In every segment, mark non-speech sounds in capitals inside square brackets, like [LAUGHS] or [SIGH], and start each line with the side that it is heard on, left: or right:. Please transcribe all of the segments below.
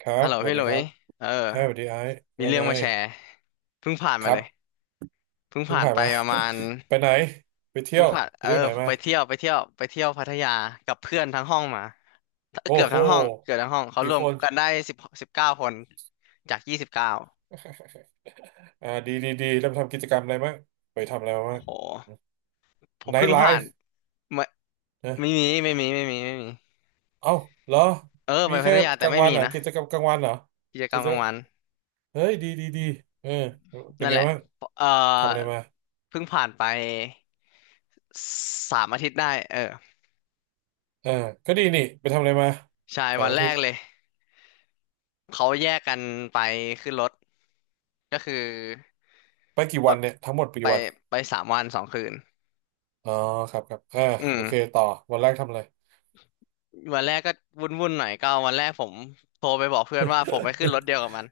right: ครั
left: ฮั
right: บ
left: ลโหล
right: สวัส
left: พี่ห
right: ดี
left: ลุ
right: ค
left: ย
right: รับ
left: เออ
right: เอ้ยสวัสดีไอ้
left: มี
right: ว่า
left: เรื่อ
right: ไง
left: งมาแชร์ เพิ่งผ่าน
right: ค
left: มา
right: รั
left: เล
right: บ
left: ยเพิ่ง
right: เพิ่ง
left: ผ่าน
right: ผ่าน
left: ไป
right: มา
left: ประมาณ
right: [LAUGHS] ไปไหนไปเที่
left: เพิ่
right: ย
left: ง
right: ว
left: ผ่าน
right: ไหน
left: ไป
right: มา
left: เที่ยวไปเที่ยวไปเที่ยวพัทยากับเพื่อนทั้งห้องมาเกื
right: โอ้
left: อบ
right: โห
left: ทั้งห้องเกือบทั้งห้องเขาร
right: กี่
left: ว
right: ค
left: ม
right: น
left: กันได้สิบเก้าคนจาก29
right: [LAUGHS] ดีดีดีแล้วไปทำกิจกรรมอะไรมั้างไปทำอะไรมา
left: โอ้
right: บ้าง
left: โหผม
right: ไน
left: เพิ่
right: ท์
left: ง
right: ไล
left: ผ่าน
right: ฟ์
left: ไม่ไม่
right: นะ
left: มีไม่มีไม่มีไม่มี
right: เอ้าเหรอ
left: ไป
right: มี
left: พั
right: แค่
left: ทยา
right: ก
left: แต่
right: ลาง
left: ไม่
right: วัน
left: มี
right: เหรอ
left: นะ
right: กิจกรรมกลางวันเหรอ
left: กิจกร
right: กิ
left: รม
right: จ
left: กลางวัน
right: เฮ้ยดีดีดีเออเป็น
left: นั่น
right: ไง
left: แหละ
right: บ้าง
left: เออ
right: ทำอะไรมา
left: เพิ่งผ่านไป3 อาทิตย์ได้เออ
right: เออก็ดีนี่ไปทำอะไรมา
left: ใช่
right: สา
left: วั
right: ม
left: น
right: อา
left: แร
right: ทิต
left: ก
right: ย์
left: เลย เขาแยกกันไปขึ้นรถก็คือ
right: ไปกี่
left: ร
right: วัน
left: ถ
right: เนี่ยทั้งหมดไป
left: ไป
right: กี่วัน
left: ไป3 วัน 2 คืน
right: อ๋อครับครับเออ
left: อื
right: โอเค
left: ม
right: ต่อวันแรกทำอะไร
left: วันแรกก็วุ่นวุ่นหน่อยก็วันแรกผมโทรไปบอกเพื่อนว่าผมไปขึ้นรถเดีย
right: [LAUGHS]
left: วกับมัน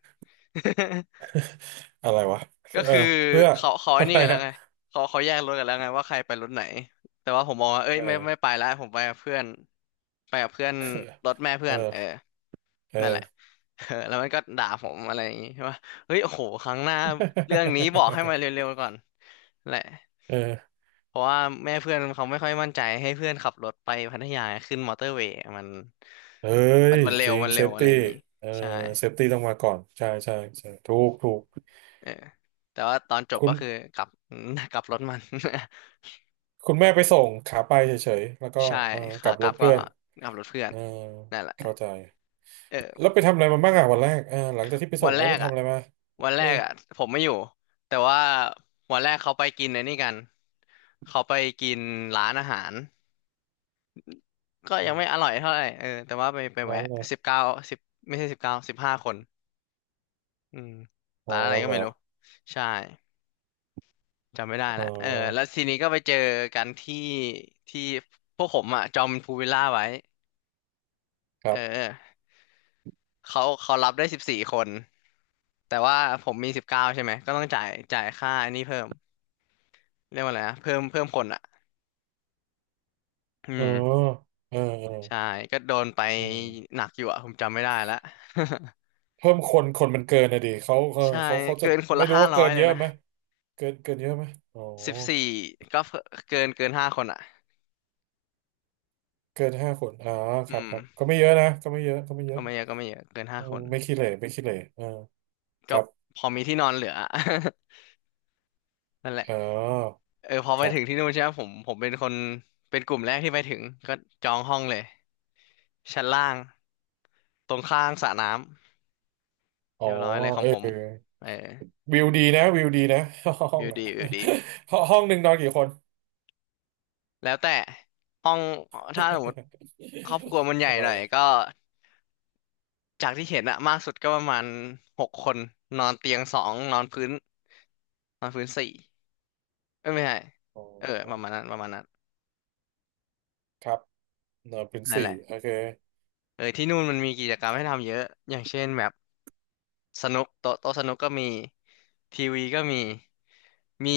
right: อะไรวะ
left: [LAUGHS] ก็
right: เออ
left: คือ
right: เพื่อ
left: เขา
right: [LAUGHS]
left: ไอ้
right: อะ
left: นี่
right: ไร
left: กันแล้ว
right: อ่ะ
left: ไงเขาแยกรถกันแล้วไงว่าใครไปรถไหนแต่ว่าผมบอกว่าเอ้ย
right: เอ
left: ไม่ไป
right: อ
left: แล้วผมไปกับเพื่อนรถแม่เพื่
right: เอ
left: อน
right: อ
left: นั่นแหละ
right: เออ
left: [LAUGHS] เออแล้วมันก็ด่าผมอะไรอย่างงี้ใช่ปะเฮ้ยโอ้โหครั้งหน้าเรื่องนี้บอกให้มาเร็วๆก่อนแหละ
right: [LAUGHS] เออ
left: เพราะว่าแม่เพื่อนเขาไม่ค่อยมั่นใจให้เพื่อนขับรถไปพัทยาขึ้นมอเตอร์เวย์มัน
right: เฮ้
left: มั
right: ย
left: นมันเร็
right: จ
left: ว
right: ริง
left: มันเร็
right: เซ
left: ว
right: ฟ
left: อะไร
right: ตี้
left: อย่างงี้
right: เออ
left: ใช่
right: เซฟตี้ต้องมาก่อนใช่ใช่ใช่ถูกถูก
left: เออแต่ว่าตอนจบ
right: คุ
left: ก็
right: ณ
left: คือกลับ [LAUGHS] กลับรถมัน
right: คุณแม่ไปส่งขาไปเฉยๆแล้วก็
left: [LAUGHS] ใช่
right: เออก
left: ขา
right: ลับ
left: ก
right: ร
left: ลับ
right: ถ
left: ก็
right: เพื่อน
left: ขับรถเพื่อ
right: เอ
left: น
right: อ
left: นั่นแหละ
right: เข้าใจ
left: เออ
right: แล้วไปทำอะไรมาบ้างอ่ะวันแรกเออหลังจากที่ไป
left: วั
right: ส่ง
left: นแร
right: แล้วไป
left: กอ่ะ
right: ทำอะไรมา
left: วันแร
right: เออ
left: กอ่ะผมไม่อยู่แต่ว่าวันแรกเขาไปกินไอ้นี่กันเขาไปกินร้านอาหารก็ยังไม่อร่อยเท่าไหร่เออแต่ว่าไป
right: ร้าน
left: แวะ
right: อะไร
left: สิบเก้าสิบไม่ใช่สิบเก้า15 คน อืม
right: อ๋อ
left: ร้านอะไรก็
right: เหรอ
left: ไม่รู้ ใช่จำไม่ได้
right: อ๋อ
left: ละเออแล้วทีนี้ก็ไปเจอกันที่ที่พวกผมอ่ะจองพูลวิลล่าไว้
right: ค
left: เ
right: รับ
left: ออเขารับได้14 คนแต่ว่าผมมีสิบเก้าใช่ไหมก็ต้องจ่ายค่าอันนี้เพิ่มเรียกว่าอะไรนะเพิ่มคนอ่ะอื
right: เออ
left: ม
right: เออเออ
left: ใช่ก็โดนไป
right: อืม
left: หนักอยู่อ่ะผมจำไม่ได้ละ
right: เพิ่มคนมันเกินนะดิ
left: [LAUGHS] ใช่
right: เขาจะ
left: เกินคน
right: ไม่
left: ละ
right: รู้
left: ห้า
right: ว่า
left: ร้อ
right: เกิ
left: ย
right: น
left: เล
right: เย
left: ย
right: อะ
left: นะ
right: ไหมเกินเยอะไหมอ๋อ
left: สิบสี่ก็เกินห้าคนอ่ะ
right: เกินห้าคนอ๋อค
left: อื
right: รับ
left: ม
right: ครับก็ไม่เยอะนะก็ไม่เย
left: ก็
right: อะ
left: ไม่เยอะก็ไม่เยอะเกิน
right: เอ
left: ห้า
right: อ
left: คน
right: ไม่ขี้เหร่ไม่ขี้เหร่เออค
left: ก็
right: รับ
left: พอมีที่นอนเหลือ [LAUGHS] นั่นแหละ
right: อ๋อ
left: เออพอไป
right: ครั
left: ถึงที่
right: บ
left: นู่นใช่ไหมผมเป็นคนเป็นกลุ่มแรกที่ไปถึงก็จองห้องเลยชั้นล่างตรงข้างสระน้ำ
right: อ๋อ
left: เรียบร้อยเลยขอ
right: เอ
left: งผม
right: อ
left: เออ
right: วิวดีนะวิวดีนะห้อง
left: วิว
right: อ่ะ
left: ดีวิวดี
right: ห้อง [LAUGHS] ห้องหนึ่งนอนกี่คน
left: แล้วแต่ห้องถ้าสมมติครอบครัวมันให
right: [LAUGHS]
left: ญ่
right: ทำไม
left: หน่อยก็จากที่เห็นอะมากสุดก็ประมาณ6 คนนอนเตียงสองนอนพื้นนอนพื้นสี่เอ้ยไม่ใช่
right: อ๋
left: เออประ
right: อ
left: มาณนั้นประมาณนั้น
right: ครับเนอนเป็น
left: นั่น
right: สี่
left: แหละ
right: โอเค
left: เออที่นู่นมันมีกิจกรรมให้ทำเยอะอย่างเช่นแบบ สนุกโต๊ะโต๊ะสนุกก็มีทีวีก็มี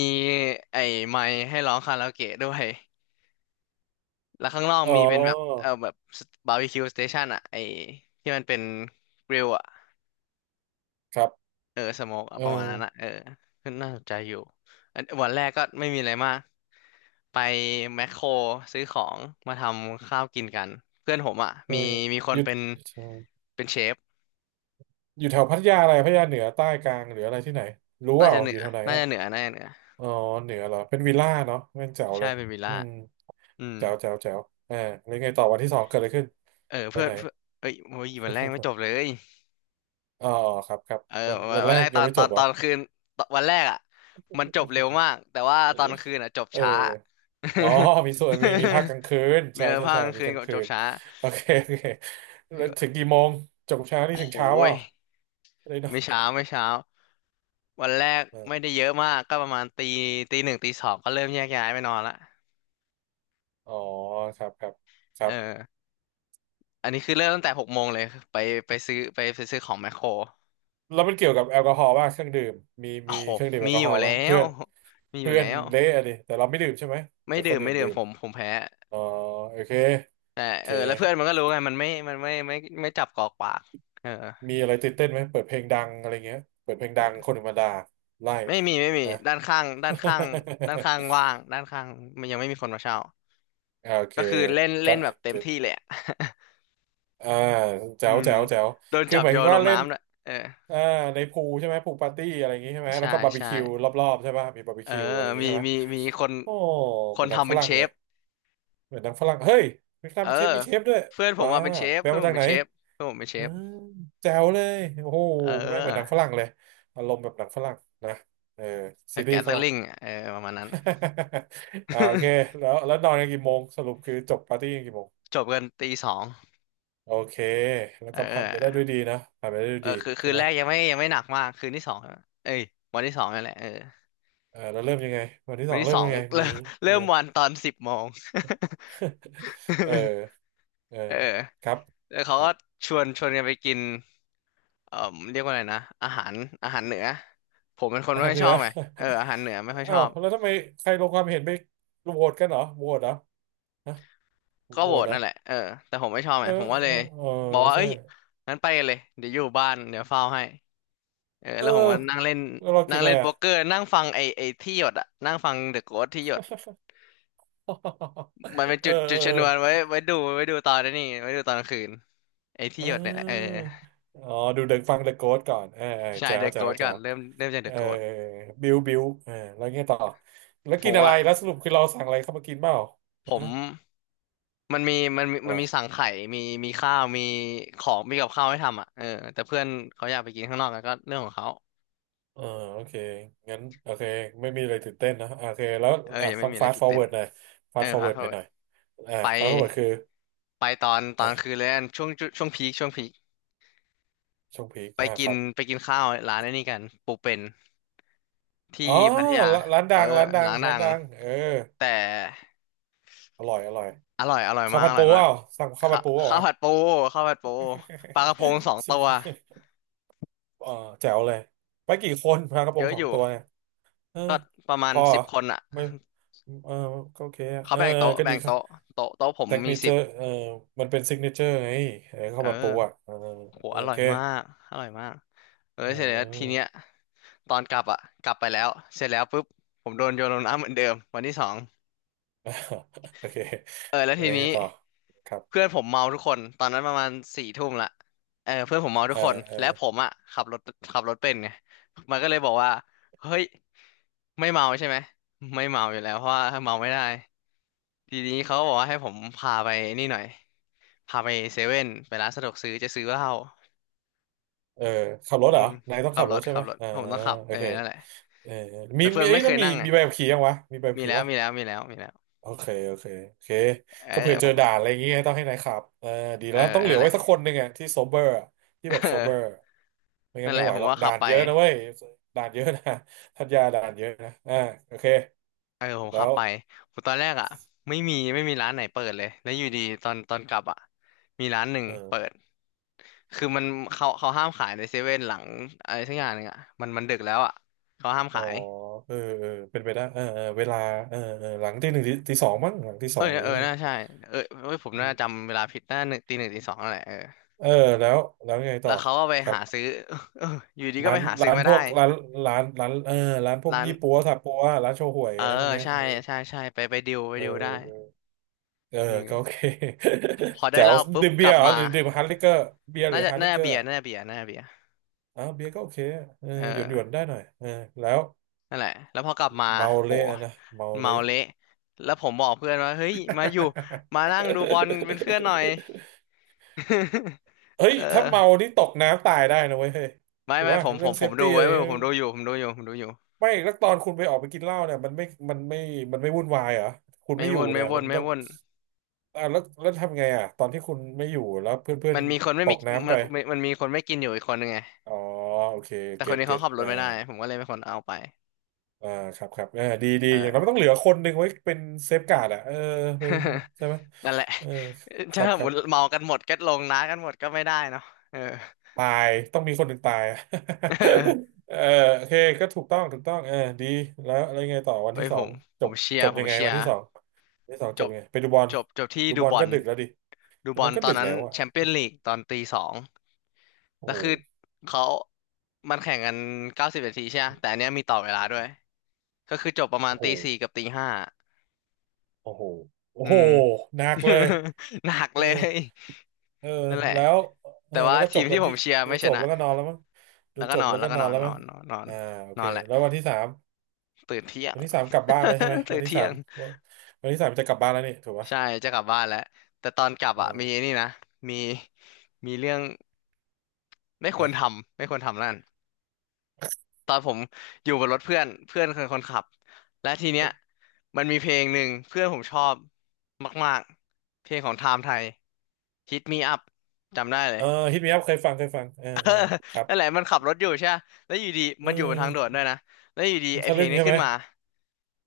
left: ไอ้ไมค์ให้ร้องคาราโอเกะด้วย [LAUGHS] แล้วข้างนอก
right: อ๋
left: มีเป็นแบบเอ
right: อ
left: อแบบบาร์บีคิวสเตชันอ่ะไอ้ที่มันเป็นกริลอ่ะ
right: ครับ
left: เออสโมก
right: เอ
left: ประมาณนั้นอ่ะ
right: อ
left: เออน่าสนใจอยู่อันวันแรกก็ไม่มีอะไรมากไปแมคโครซื้อของมาทำข้าวกินกันเพื่อนผมอ่ะ
right: เออ
left: มีค
right: อ
left: น
right: ยู่
left: เป็นเชฟ
right: อยู่แถวพัทยาอะไรพัทยาเหนือใต้กลางหรืออะไรที่ไหนรู้เป
left: น่า
right: ล่า
left: จะเหนื
right: อ
left: อ
right: ยู่แถวไหน
left: น่า
right: อะ
left: จะเหนือน่าจะเหนือ
right: อ๋อเหนือเหรอเป็นวิลล่าเนาะแม่งแจ๋วเล
left: ใช่
right: ย
left: เป็นวิลล่า
right: อืม
left: อืม
right: แจ๋วแจ๋วแจ๋วอ่าแล้วไงต่อวันที่สองเกิดอะไรขึ้น
left: เออ
right: ไป
left: เพื่อ
right: ไห
left: น
right: น
left: เพื่อนเอ้ยโอ้ยวันแรกไม่จบเล
right: [LAUGHS]
left: ย
right: อ๋อครับครับ
left: เออวัน
right: วัน
left: วั
right: แร
left: นแร
right: ก
left: กต
right: ยั
left: อ
right: ง
left: น
right: ไม่
left: ต
right: จ
left: อน
right: บเห
left: ต
right: รอ
left: อนคืนตอนวันแรกอ่ะมันจบเร็วมากแต่ว่าตอนคืนอ่ะจบ
right: เอ
left: ช้า
right: ออ๋อมีส่วนมีภาคก
left: [LAUGHS]
right: ลางคืน
left: เอ
right: ใช่
left: อ
right: ใช่
left: ภาค
right: ใช่
left: กลาง
right: มี
left: คืน
right: กลาง
left: ก็จ
right: คื
left: บ
right: น
left: ช้า
right: [LAUGHS] โอเคโอเคแล้วถึงกี่โมงจบเช้านี่
left: โอ้
right: ถึง
left: โห
right: เช้าเป
left: ย
right: ล่าเลยเนาะ
left: ไม่เช้าไม่เช้าวันแรก
right: เออ
left: ไม่ได้เยอะมากก็ประมาณตีหนึ่งตีสองก็เริ่มแยกย้ายไปนอนละ
right: อ๋อครับครับค
left: เอ
right: รั
left: อ
right: บ
left: อันนี้คือเริ่มตั้งแต่6 โมงเลยไปไปซื้อของแมคโคร
right: แล้วมันเกี่ยวกับแอลกอฮอล์ป่ะเครื่องดื่มมี
left: โอ้โห
right: เครื่องดื่มแอ
left: มี
right: ลกอ
left: อ
right: ฮ
left: ยู่
right: อล์
left: แล้
right: ป่ะเพื่
left: ว
right: อน
left: มีอ
right: เพื่
left: ยู่
right: อ
left: แล้
right: น
left: ว
right: เละอะดิแต่เราไม่ดื่มใช่ไหม
left: ไม่
right: แต่ค
left: ดื่
right: น
left: ม
right: อื่
left: ไม่
right: น
left: ดื่
right: ดื่
left: ม
right: ม
left: ผมแพ้
right: อ๋อโอเค
left: แต่
right: โอเค
left: เออแล้วเพื่อนมันก็รู้ไงมันไม่จับกอกปากเออ
right: มีอะไรตื่นเต้นไหมเปิดเพลงดังอะไรเงี้ยเปิดเพลงดังคนอื่นมาด่าไล่
left: ไม่มี
right: ฮะ
left: ด้านข้างด้านข้างด้านข้าง
right: [LAUGHS]
left: ว่างด้านข้างมันยังไม่มีคนมาเช่า
right: อ่าโอเค
left: ก็คือเล่นเล่
right: ก็
left: นแบบเต็ม
right: เก็
left: ที่เลย
right: ต
left: อะ
right: อ่า
left: [LAUGHS]
right: แจ๋
left: อื
right: ว
left: ม
right: แจ๋วแจ๋ว
left: โดน
right: คือ
left: จับ
right: หมาย
left: โย
right: ถึง
left: นล
right: ว่า
left: ง
right: เล่น
left: น้ำด้วยเออ
right: อ่าในพูลใช่ไหมพูลปาร์ตี้อะไรอย่างงี้ใช่ไหมแล้
left: ใช่
right: วก็บาร์บี
left: ใช่
right: คิวรอบๆใช่ป่ะมีบาร์บี
left: เออ
right: คิวอะไรอย่างงี้
left: มี
right: ใช่ไหม
left: มีมีคน
right: โอ้
left: ค
right: เห
left: น
right: มือนหนัง
left: ทำ
right: ฝ
left: เป็น
right: รั่
left: เช
right: งเลย
left: ฟ
right: เหมือนหนังฝรั่ง เฮ้ยเวียดนา
left: เอ
right: ม
left: อ
right: มันเชฟมีเชฟด้วย
left: เพื่อนผม
right: บ้า
left: มาเป็นเชฟ
right: ไป
left: เพื่
right: เอา
left: อน
right: มา
left: ผม
right: จาก
left: เป็
right: ไหน
left: นเชฟเพื่อนผมเป็นเช
right: อื
left: ฟ
right: มแจ๋วเลยโอ้โห
left: เ
right: ไม่เหมือนหนังฝ
left: ออ
right: รั่งเลยอารมณ์แบบหนังฝรั่งนะเออซี
left: แก
right: รีส์
left: ส
right: ฝ
left: เตอร
right: รั่ง
left: ลิงเออประมาณนั้น
right: [LAUGHS] อ่าโอเคแล้วนอนกันกี่โมงสรุปคือจบปาร์ตี้กันกี่โมง
left: [LAUGHS] จบกันตี 2
right: โอเคแล้ว
left: เ
right: ก็ผ่านไปได้ด้วย
left: ออ
right: ดีนะผ่านไปได้ด้ว
left: เอ
right: ย
left: อ
right: ดี
left: คือคื
right: ใช่
left: น
right: ไหม
left: แรกยังไม่หนักมากคืนที่สองอะเอ้ยวันที่สองนั่นแหละเออ
right: เออเราเริ่มยังไงวันที่
left: วั
right: ส
left: น
right: อง
left: ที่
right: เริ่
left: ส
right: ม
left: อ
right: ยั
left: ง
right: งไง
left: [LAUGHS] เริ่ม
right: มี
left: เริ่
right: อะ
left: ม
right: ไร
left: วันตอน10 โมง
right: [LAUGHS] เออ
left: [LAUGHS]
right: เออ
left: เออ
right: ครับ
left: แล้วเขา
right: ครั
left: ก็
right: บ
left: ชวนกันไปกินเอ่อเรียกว่าอะไรนะอาหารเหนือผมเป็นคน
right: อ่า
left: ไม่
right: ร
left: ค่อ
right: เห
left: ย
right: นื
left: ชอ
right: อ
left: บไงเอออาหารเหนือไม่ค่อ
right: [LAUGHS]
left: ยช
right: อ้า
left: อ
right: ว
left: บ
right: แล้วทำไมใครลงความเห็นไปโหวตกันเหรอโหวตเหรอฮะ
left: ก็
right: โหว
left: โหว
right: ต
left: ต
right: เหรอ
left: นั่นแหละเออแต่ผมไม่ชอบ
right: เอ
left: ไง
right: อ
left: ผมก็เล
right: เอ
left: ย
right: อเออ
left: บอกว่า
right: ใช่
left: เอ้ยงั้นไปกันเลยเดี๋ยวอยู่บ้านเดี๋ยวเฝ้าให้เออ
right: เออ
left: แล้วผมก็นั่งเล่น
right: แล้วเรากิ
left: นั่ง
right: นอะไร
left: เล่นโป๊
right: อ่ะ
left: กเกอร์นั่งฟังไอที่หยดอะนั่งฟังเดอะโกสที่หยด มันเป็น
right: [LAUGHS] เอ
left: จุ
right: อ
left: ดจุ
right: เอ
left: ด
right: อ
left: ช
right: เอ
left: นวนไว้
right: อ
left: ไว้ดูไว้ดูตอนนี้ไว้ดูตอนกลางคืนไอ้ที่
right: เอ
left: หยดเนี่ยแหละเออ
right: ออ๋อดูเดินฟังเดอะโ s t ก่อนเออเออ
left: ใช่
right: แจ๋
left: เด
right: ว
left: อะโก
right: แจ๋ว
left: ส
right: แจ๋
left: ก่อน
right: ว
left: เริ่มจาก
right: เอ
left: เดอะ
right: อ
left: โกส
right: บิวบิวเออแล้วไงต่อแล้ว
left: ผ
right: กิ
left: ม
right: นอะไร
left: ว่า
right: แล้วสรุปคือเราสั่งอะไรเข้ามากินเปล่า
left: ผ
right: ฮะ
left: มมันมีมันมี
right: อะ
left: มัน
right: ไร
left: มีสั่งไข่มีมีข้าวมีของมีกับข้าวให้ทำอ่ะเออแต่เพื่อนเขาอยากไปกินข้างนอกกันก็เรื่องของเขา
right: อ่าโอเคงั้นโอเคไม่มีอะไรตื่นเต้นนะอ่าโอเคแล้ว
left: เออ
right: อ่ะ
left: ยังไม่
right: ต้อง
left: มีอะไร
right: fast
left: ตื่นเต้น
right: forward หน่อย
left: เออ
right: fast
left: พา
right: forward
left: เขา
right: ไปหน่อยอ่า
left: ไป
right: fast forward คือ
left: ไปตอนกลาง
right: อ่ะ
left: คืนเลยกันช่วงพีค
right: ช่วงพีค
left: ไป
right: อ่า
left: กิ
right: ค
left: น
right: รับ
left: ไปกินข้าวร้านไอ้นี่กันปูเป็นที่
right: อ๋อ
left: พัทยา
right: ร้านดั
left: เออ
right: ง
left: ร้านดั
right: ร้าน
left: ง
right: ดังเออ
left: แต่
right: อร่อย
left: อร่อยอร่อย
right: ข้าว
left: มาก
right: ผั
left: อ
right: ด
left: ร่
right: ปู
left: อยมา
right: เป
left: ก
right: ล่าสั่งข้าว
left: ข้า
right: ผัดปูเปล่า
left: ข้าว
right: วะ
left: ผัดปูข้าวผัดปูปลากระพงสอง
right: [LAUGHS] ซิ
left: ตั
right: ก
left: ว
right: [LAUGHS] เออแจ๋วเลยไปกี่คนปลากระพ
left: เย
right: ง
left: อะ
right: ส
left: อ
right: อง
left: ยู่
right: ตัวเนี่ยเออ
left: ก็ประมา
right: พ
left: ณ
right: อเหร
left: สิ
right: อ
left: บคนอ่ะ
right: ไม่เออก็โอเคอะ
left: เขา
right: เออ
left: แบ่ง
right: เออ
left: โต๊ะ
right: ก็
left: แบ่
right: ดี
left: ง
right: ครับ
left: โต๊ะโต๊ะผม
right: s ท g
left: มี
right: นิเจ
left: สิ
right: อ
left: บ
right: ร์เออมันเป็นซิกเนเจอร์ไงเออข้า
left: เอ
right: ว
left: อ
right: ผัดปูอ่ะเออ
left: โห
right: เออ
left: อ
right: โอ
left: ร่อ
right: เค
left: ยมากอร่อยมากเออ
right: อื
left: เสร็จแล้วทีเนี้ย
right: ม
left: ตอนกลับอ่ะกลับไปแล้วเสร็จแล้วปุ๊บผมโดนโยนลงน้ำเหมือนเดิมวันที่สอง
right: [LAUGHS] โอเค
left: เออแล้ว
right: แล้
left: ที
right: วยัง
left: นี้
right: ไงต่อครับ
left: เพื่อนผมเมาทุกคนตอนนั้นประมาณ4 ทุ่มละเออเพื่อนผมเมาทุ
right: เอ
left: ก
right: อ
left: คน
right: เออ
left: และผมอ่ะขับรถขับรถเป็นไงมันก็เลยบอกว่าเฮ้ย ไม่เมาใช่ไหมไม่เมาอยู่แล้วเพราะว่าเมาไม่ได้ทีนี้เขาก็บอกว่าให้ผมพาไปนี่หน่อยพาไปเซเว่นไปร้านสะดวกซื้อจะซื้อเหล้า
right: เออขับร
left: อื
right: ถเหรอ
left: ม
right: นายต้อง
left: ขับ
right: ขับ
left: ร
right: รถ
left: ถ
right: ใช่
left: ขับ
right: ปะ
left: รถ
right: อ่า
left: ผมต้องขับ
right: โอ
left: เออ
right: เค
left: นั่นแหละ
right: เออมี
left: แล้วเพื่
right: มี
left: อน
right: เอ้ย
left: ไม่
right: แล้
left: เค
right: ว
left: ย
right: มี
left: นั่งไง
right: มีใบขับขี่ยังวะมีใบขับ
left: มี
right: ขี่
left: แล้ว
right: ปะ
left: มีแล้วมีแล้วมีแล้ว
right: โอเคโอเคโอเค
left: เออ
right: ก็เผื่อ
left: ผ
right: เจอ
left: มก็
right: ด่านอะไรอย่างเงี้ยต้องให้นายขับเออดี
left: เอ
right: แล้
left: อ
right: วต้องเหลื
left: นั่
right: อ
left: นแห
right: ไว้
left: ละ
right: สักคนหนึ่งอะที่โซเบอร์ที่แบ
left: [LAUGHS]
right: บโซเบอร์
left: เออ
right: ไม่
left: นั่
right: งั้
left: น
right: น
left: แห
right: ไม่
left: ละ
right: ไหว
left: ผม
right: หรอก
left: ว่าขั
right: ด่า
left: บ
right: น
left: ไป
right: เยอะนะเว้ยด่านเยอะนะ [LAUGHS] ทัดยาด่านเยอะนะอ่าโอเค
left: เออผมขั
right: แล้
left: บ
right: ว
left: ไปผมตอนแรกอ่ะไม่มีร้านไหนเปิดเลยแล้วอยู่ดีตอนกลับอ่ะมีร้านหนึ่งเปิ
right: เออ
left: ด คือมันเขาห้ามขายในเซเว่นหลังอะไรสักอย่างหนึ่งอ่ะมันดึกแล้วอ่ะเขาห้าม
right: อ๋อ
left: ขาย
right: เออเออเป็นไปได้เออเออเวลาเออเออหลังตีหนึ่งตีสองมั้งหลังตี
left: เอ
right: สอ
left: อ
right: งหรือ
left: เออ
right: อะไร
left: น่าใช่เออเอ้ยผม
right: อื
left: น่า
right: ม
left: จำเวลาผิดน่าหนึ่งตีหนึ่งตีสองนั่นแหละเออ
right: เออแล้วแล้วไงต่
left: แล้
right: อ
left: วเขาก็ไป
right: ครับ
left: หาซื้อ [LAUGHS] เอออยู่ดีก็
right: ร้า
left: ไป
right: น
left: หาซื้อ
right: ร้าน
left: มา
right: พ
left: ได้
right: วกร้านร้านร้านเออร้านพวก
left: ร้าน
right: ยี่ปัวซาปัวร้านโชห่วย
left: เออ
right: อะไรพวกเนี้ย
left: ใช่
right: เออ
left: ใช่ใช่ไปดิวไป
right: เ
left: ดิวได้
right: ออเออก็โอ
left: เออ
right: เค
left: พอ
right: [LAUGHS]
left: ได้
right: แจ๋
left: เห
right: ว
left: ล้าปุ๊บ
right: ดื่ม
left: ก
right: เบีย
left: ลั
right: ร์
left: บ
right: เหรอ
left: มา
right: หรือดื่มฮาร์ดลิเกอร์เบียร์ห
left: น่า
right: รือ
left: จะ
right: ฮาร์ด
left: น่า
right: ลิเก
left: จะ
right: อ
left: เบี
right: ร์
left: ยร์
right: อะ
left: น่าจะเบียร์น่าจะเบียร์
right: อาวเบียร์ก็โอเคเออ
left: เออ
right: หยวนหยวนได้หน่อยเออแล้ว
left: นั่นแหละแล้วพอกลับมา
right: เมา
left: โห
right: เละนะเมาเละ
left: เมาเละแล้วผมบอกเพื่อนว่าเฮ้ยมาอยู่มานั่งดูบอลเป็นเพื่อนหน่อย [LAUGHS]
right: เฮ้ย
left: เอ
right: ถ้าเมา
left: อ
right: นี่ตกน้ำตายได้นะเว้ยเฮ้ย
left: ไม่
right: ถูก
left: ไม่
right: ว่า
left: ผมผ
right: เรื่อ
left: ม
right: งเซ
left: ผม
right: ฟ
left: ดู
right: ตี้อะ
left: ไว้
right: ไร
left: เว้ย
right: เงี้ย
left: ผมดูอยู่ผมดูอยู่ผมดูอยู่
right: ไม่แล้วตอนคุณไปออกไปกินเหล้าเนี่ยมันไม่มันไม่วุ่นวายเหรอคุณ
left: ไม่
right: ไม่อยู่
left: วุ่นไม่
right: เนี่ย
left: วุ่
right: มั
left: น
right: น
left: ไม่
right: ต้อง
left: วุ่น
right: อ่ะแล้วแล้วทำไงอ่ะตอนที่คุณไม่อยู่แล้วเพื่อนเพื่อน
left: มันมีคนไม่
right: ต
left: มี
right: กน้ำ
left: มั
right: ไป
left: นมันมีคนไม่กินอยู่อีกคนนึงไง
right: อ๋อโอเค
left: แต่ค
right: เก็
left: น
right: ต
left: นี้
right: เก็
left: เขา
right: ต
left: ขับรถ
right: อ่า
left: ไม่ได้ผมก็เลยเป็นคนเอาไป
right: อ่าครับครับอ่าดีดี
left: เอ
right: อย่างน้อยมั
left: อ
right: นต้องเหลือคนหนึ่งไว้เป็นเซฟการ์ดอ่ะเออเป็นใช่ไหม
left: [LAUGHS] นั่นแหละ
right: เออค
left: ถ้า
right: รับค
left: หม
right: รับ
left: ดเมากันหมดก็ลงน้ากันหมดก็ไม่ได้เนาะเออ
right: ตายต้องมีคนหนึ่งตาย
left: [LAUGHS] เออ
right: [LAUGHS] เออโอเคก็ถูกต้องถูกต้องเออดีแล้วอะไรไงต่อวัน
left: ว้ย
right: ที่ส
left: ผ
right: อง
left: มผ
right: จ
left: ม
right: บ
left: เชีย
right: จ
left: ร์
right: บ
left: ผ
right: ยั
left: ม
right: งไง
left: เชีย
right: วัน
left: ร์
right: ที่สองวันที่สอง
left: จ
right: จบ
left: บ
right: ยังไงไปดูบอล
left: จบที่
right: ดู
left: ดู
right: บอ
left: บ
right: ล
left: อ
right: ก็
left: ล
right: ดึกแล้วดิ
left: ดู
right: ดู
left: บ
right: บ
left: อ
right: อ
left: ล
right: ลก็
left: ตอ
right: ดึ
left: น
right: ก
left: นั้
right: แล้
left: น
right: วอ่ะ
left: แชมเปี้ยนลีกตอนตีสอง
right: โอ้
left: แล้ว
right: โห
left: คือเขามันแข่งกัน90 นาทีใช่ไหม
right: อืม
left: แต่อันเนี้ยมีต่อเวลาด้ว
right: อื
left: ย
right: ม
left: ก็คือจบประมาณ
right: โอ้โห
left: ตีสี่กับตีห้า
right: โอ้โหโอ้
left: อื
right: โห
left: ม
right: หนักเลย
left: [LAUGHS] หนัก
right: เออ
left: เลย
right: เออ
left: นั่นแหละ
right: แล้วเอ
left: แต่
right: อแล้
left: ว่า
right: วก็จ
left: ที
right: บ
left: ม
right: กั
left: ที่
right: น
left: ผ
right: ที่
left: มเชียร์
right: ดู
left: ไม่
right: จ
left: ช
right: บ
left: นะ
right: แล้วก็นอนแล้วมั้งดู
left: แล้วก็
right: จ
left: น
right: บ
left: อน
right: แล้วก็นอนแล้ว
left: นอ
right: มั้ง
left: นนอนนอน
right: อ่าโอ
left: น
right: เค
left: อนแหละ
right: แล้ววันที่สาม
left: ตื่นเที่ยง
right: วันที่สามกลับบ้านแล้วใช่ไหม
left: [LAUGHS]
right: วั
left: ตื่
right: น
left: น
right: ที่
left: เที่
right: สา
left: ย
right: ม
left: ง
right: วันวันที่สามจะกลับบ้านแล้วนี่ถูกปะ
left: ใช่จะกลับบ้านแล้ว แต่ตอนกลับ
right: อ่
left: อ่ะมีไอ้
right: า
left: นี่นะ มีมีเรื่องไม่ควร
right: อ่ะ
left: ทำ ไม่ควรทำนั่นตอนผมอยู่บนรถเพื่อน เพื่อนคือคนขับ และทีเนี้ยมันมีเพลงหนึ่งเพื่อนผมชอบมากๆ เพลงของไทม์ไทย Hit Me Up จำได้เล
right: เอ
left: ย
right: อฮิตมีอัพเคยฟังเคยฟังเออเออครับ
left: [LAUGHS] นั่นแหละมันขับรถอยู่ใช่ปะแล้วอยู่ดี
right: อื
left: มันอยู่บนทางด่วนด้
right: ม
left: วยนะแล้วอยู่ดี
right: มัน
left: ไอ
right: ทะ
left: เพล
right: ลึ่
left: ง
right: ง
left: นี้
right: ใช่ไห
left: ขึ้
right: ม
left: นมา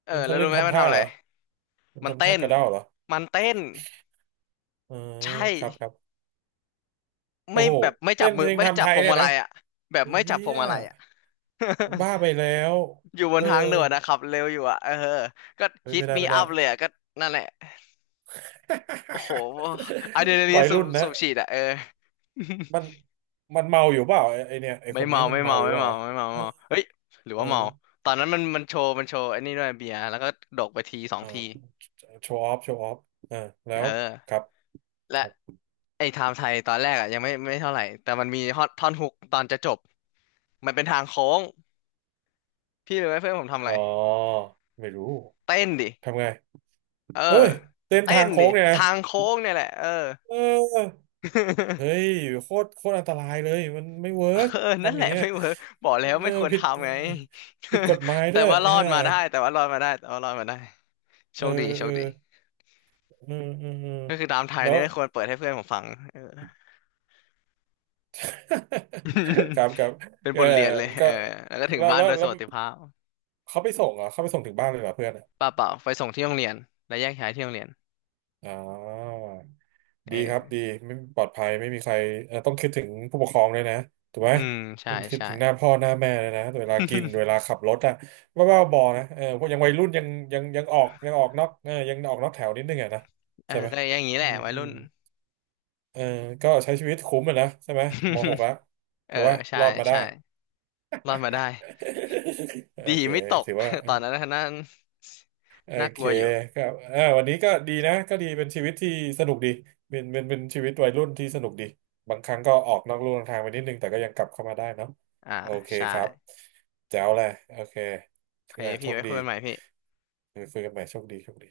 left: เออ
right: มัน
left: แล้
right: ทะ
left: ว
right: ลึ่
left: รู้
right: ง
left: ไหมมั
right: ทำ
left: น
right: ท่า
left: ทำอะ
right: เห
left: ไร
right: รอมัน
left: มัน
right: ทำท่า
left: เต้น
right: กระเด้าเหรอ
left: มันเต้น
right: เออ
left: ใช่
right: ครับครับโอ้
left: ไม่
right: โห
left: แบบไม่จั
right: เต้
left: บ
right: น
left: มื
right: เพ
left: อ
right: ลง
left: ไม่
right: ทำ
left: จั
right: ไท
left: บพ
right: ย
left: วง
right: เนี่ย
left: มา
right: นะ
left: ลัยอ่ะแบบ
right: เฮี
left: ไม่จับพว
right: ย
left: งมาลัยอ่ะ
right: บ้าไปแล้ว
left: [LAUGHS] อยู่บ
right: เอ
left: น
right: อ
left: ทางด่วนนะขับเร็วอยู่อ่ะเออก็
right: เฮ้ย
left: ฮิต
right: ไม่ได้
left: มี
right: ไม่ได้
left: อัพเลยอ่ะก็นั่นแหละโอ้โหอะดรีนาลี
right: [LAUGHS]
left: น
right: วัย
left: สูบ
right: รุ่น
left: สู
right: นะ
left: บฉีดอ่ะเออ
right: มัน
left: [LAUGHS]
right: มันเมาอยู่เปล่าไอ้ไอเนี่ยไอ
left: ไม่
right: คนนี้
left: เมา
right: มัน
left: ไม่
right: เมา
left: เมา
right: อยู่
left: ไม่
right: เปล่า
left: เมา
right: วะ
left: ไม่เมา
right: เอ
left: ไม่
right: อ
left: เมาเฮ้ยหรือ
right: เอ
left: ว่า
right: อ
left: เมาตอนนั้นมันโชว์ไอ้นี่ด้วยเบียร์แล้วก็ดกไปทีสอง
right: อ่า
left: ที
right: โชว์ออฟโชว์ออฟอ่าแล้
left: เอ
right: ว
left: อ
right: ครับค
left: และ
right: รับ
left: ไอ้ไทม์ไทยตอนแรกอ่ะยังไม่เท่าไหร่แต่มันมีฮอตท่อนฮุกตอนจะจบมันเป็นทางโค้งพี่รู้ไหมเพื่อนผมทำอะ
right: อ๋
left: ไร
right: อไม่รู้
left: เต้นดิ
right: ทำไง
left: เออ
right: เฮ้ยเส้น
left: เต้
right: ทาง
left: น
right: โค้
left: ดิ
right: งเนี่ยนะ
left: ทางโค้งเนี่ยแหละเออ
right: เออเฮ้ย
left: [LAUGHS]
right: โคตรโคตรอันตรายเลยมันไม่เวิ
left: เอ
right: ร์ก
left: อนั่น
right: ทำอ
left: แห
right: ย่า
left: ละ
right: งเงี้ย
left: ไม่เวิร์กบอกแล้ว
right: เอ
left: ไม่
right: อ
left: ควร
right: ผิดเออ
left: ทำไง
right: ผิดกฎหมาย
left: [LAUGHS]
right: ด้
left: แต่
right: วย
left: ว่ารอด
right: ฮะ
left: มาได้แต่ว่ารอดมาได้แต่ว่ารอดมาได้โช
right: เออ
left: คดีโช
right: เอ
left: ค
right: อ
left: ดี
right: เออเออเออ
left: ก็คือตามไทย
right: แล้
left: เนี่ย
right: ว
left: ไม่ควรเปิดให้เพื่อนผมฟังเออ
right: [LAUGHS] ครั
left: [LAUGHS]
right: บครับ
left: เป็น
right: เอ
left: บ
right: อ
left: ทเรียนเลยเอ
right: ก็
left: อแล้วก็ถึง
right: แล้ว
left: บ้าน
right: แล้
left: โด
right: ว
left: ยส
right: แล้ว
left: วัสดิภาพ
right: เขาไปส่งเหรอเขาไปส่งถึงบ้านเลยเหรอเพื่อนอ่ะ
left: เปล่าเปล่าไปส่งที่โรงเรียนแล้วแยกย้ายที่โรงเรียน
right: อ๋อ
left: เอ
right: ดีครับดี
left: อ
right: ไม่ปลอดภัยไม่มีใครต้องคิดถึงผู้ปกครองด้วยนะถูกไหม
left: อืมใช่
right: มันคิด
left: ใช่
right: ถึงหน้าพ่อหน้าแม่เลยนะเวลากิน
left: [LAUGHS]
right: เวลาขับรถอะว่าบ้าบอนะเออพวกยังวัยรุ่นยังยังออกยังออกนอกเออยังออกนอกแถวนิดนึงอะนะ
left: เออ
right: ใช่ไหม
left: ก็อย่างนี้แห
right: อื
left: ละ
right: ม
left: วัย
right: อื
left: รุ่
right: ม
left: น
right: เออก็ใช้ชีวิตคุ้มอะนะใช่ไหมมหกแล้ว
left: [LAUGHS] เอ
right: ถื
left: อ
right: อว่า
left: ใช่
right: รอดมาได้
left: ใช่รอดมาได้
right: [LAUGHS] โอ
left: ดี
right: เค
left: ไม่ตก
right: ถือว่า
left: [LAUGHS] ตอนนั้นน่นา
right: โอ
left: น่าก
right: เค
left: ลัวอยู่
right: ครับอ่าวันนี้ก็ดีนะก็ดีเป็นชีวิตที่สนุกดีเป็นชีวิตวัยรุ่นที่สนุกดีบางครั้งก็ออกนอกลู่นอกทางไปนิดนึงแต่ก็ยังกลับเข้ามาได้เนาะ
left: อ่า
right: โอเค
left: ใช่
right: ครับแจ๋วเลยโอเค
left: โอเค
right: อ่าโช
left: พี่
right: ค
left: ไว้
right: ดี
left: คุยกันใหม่พี่
right: คุยกันใหม่โชคดีโชคดี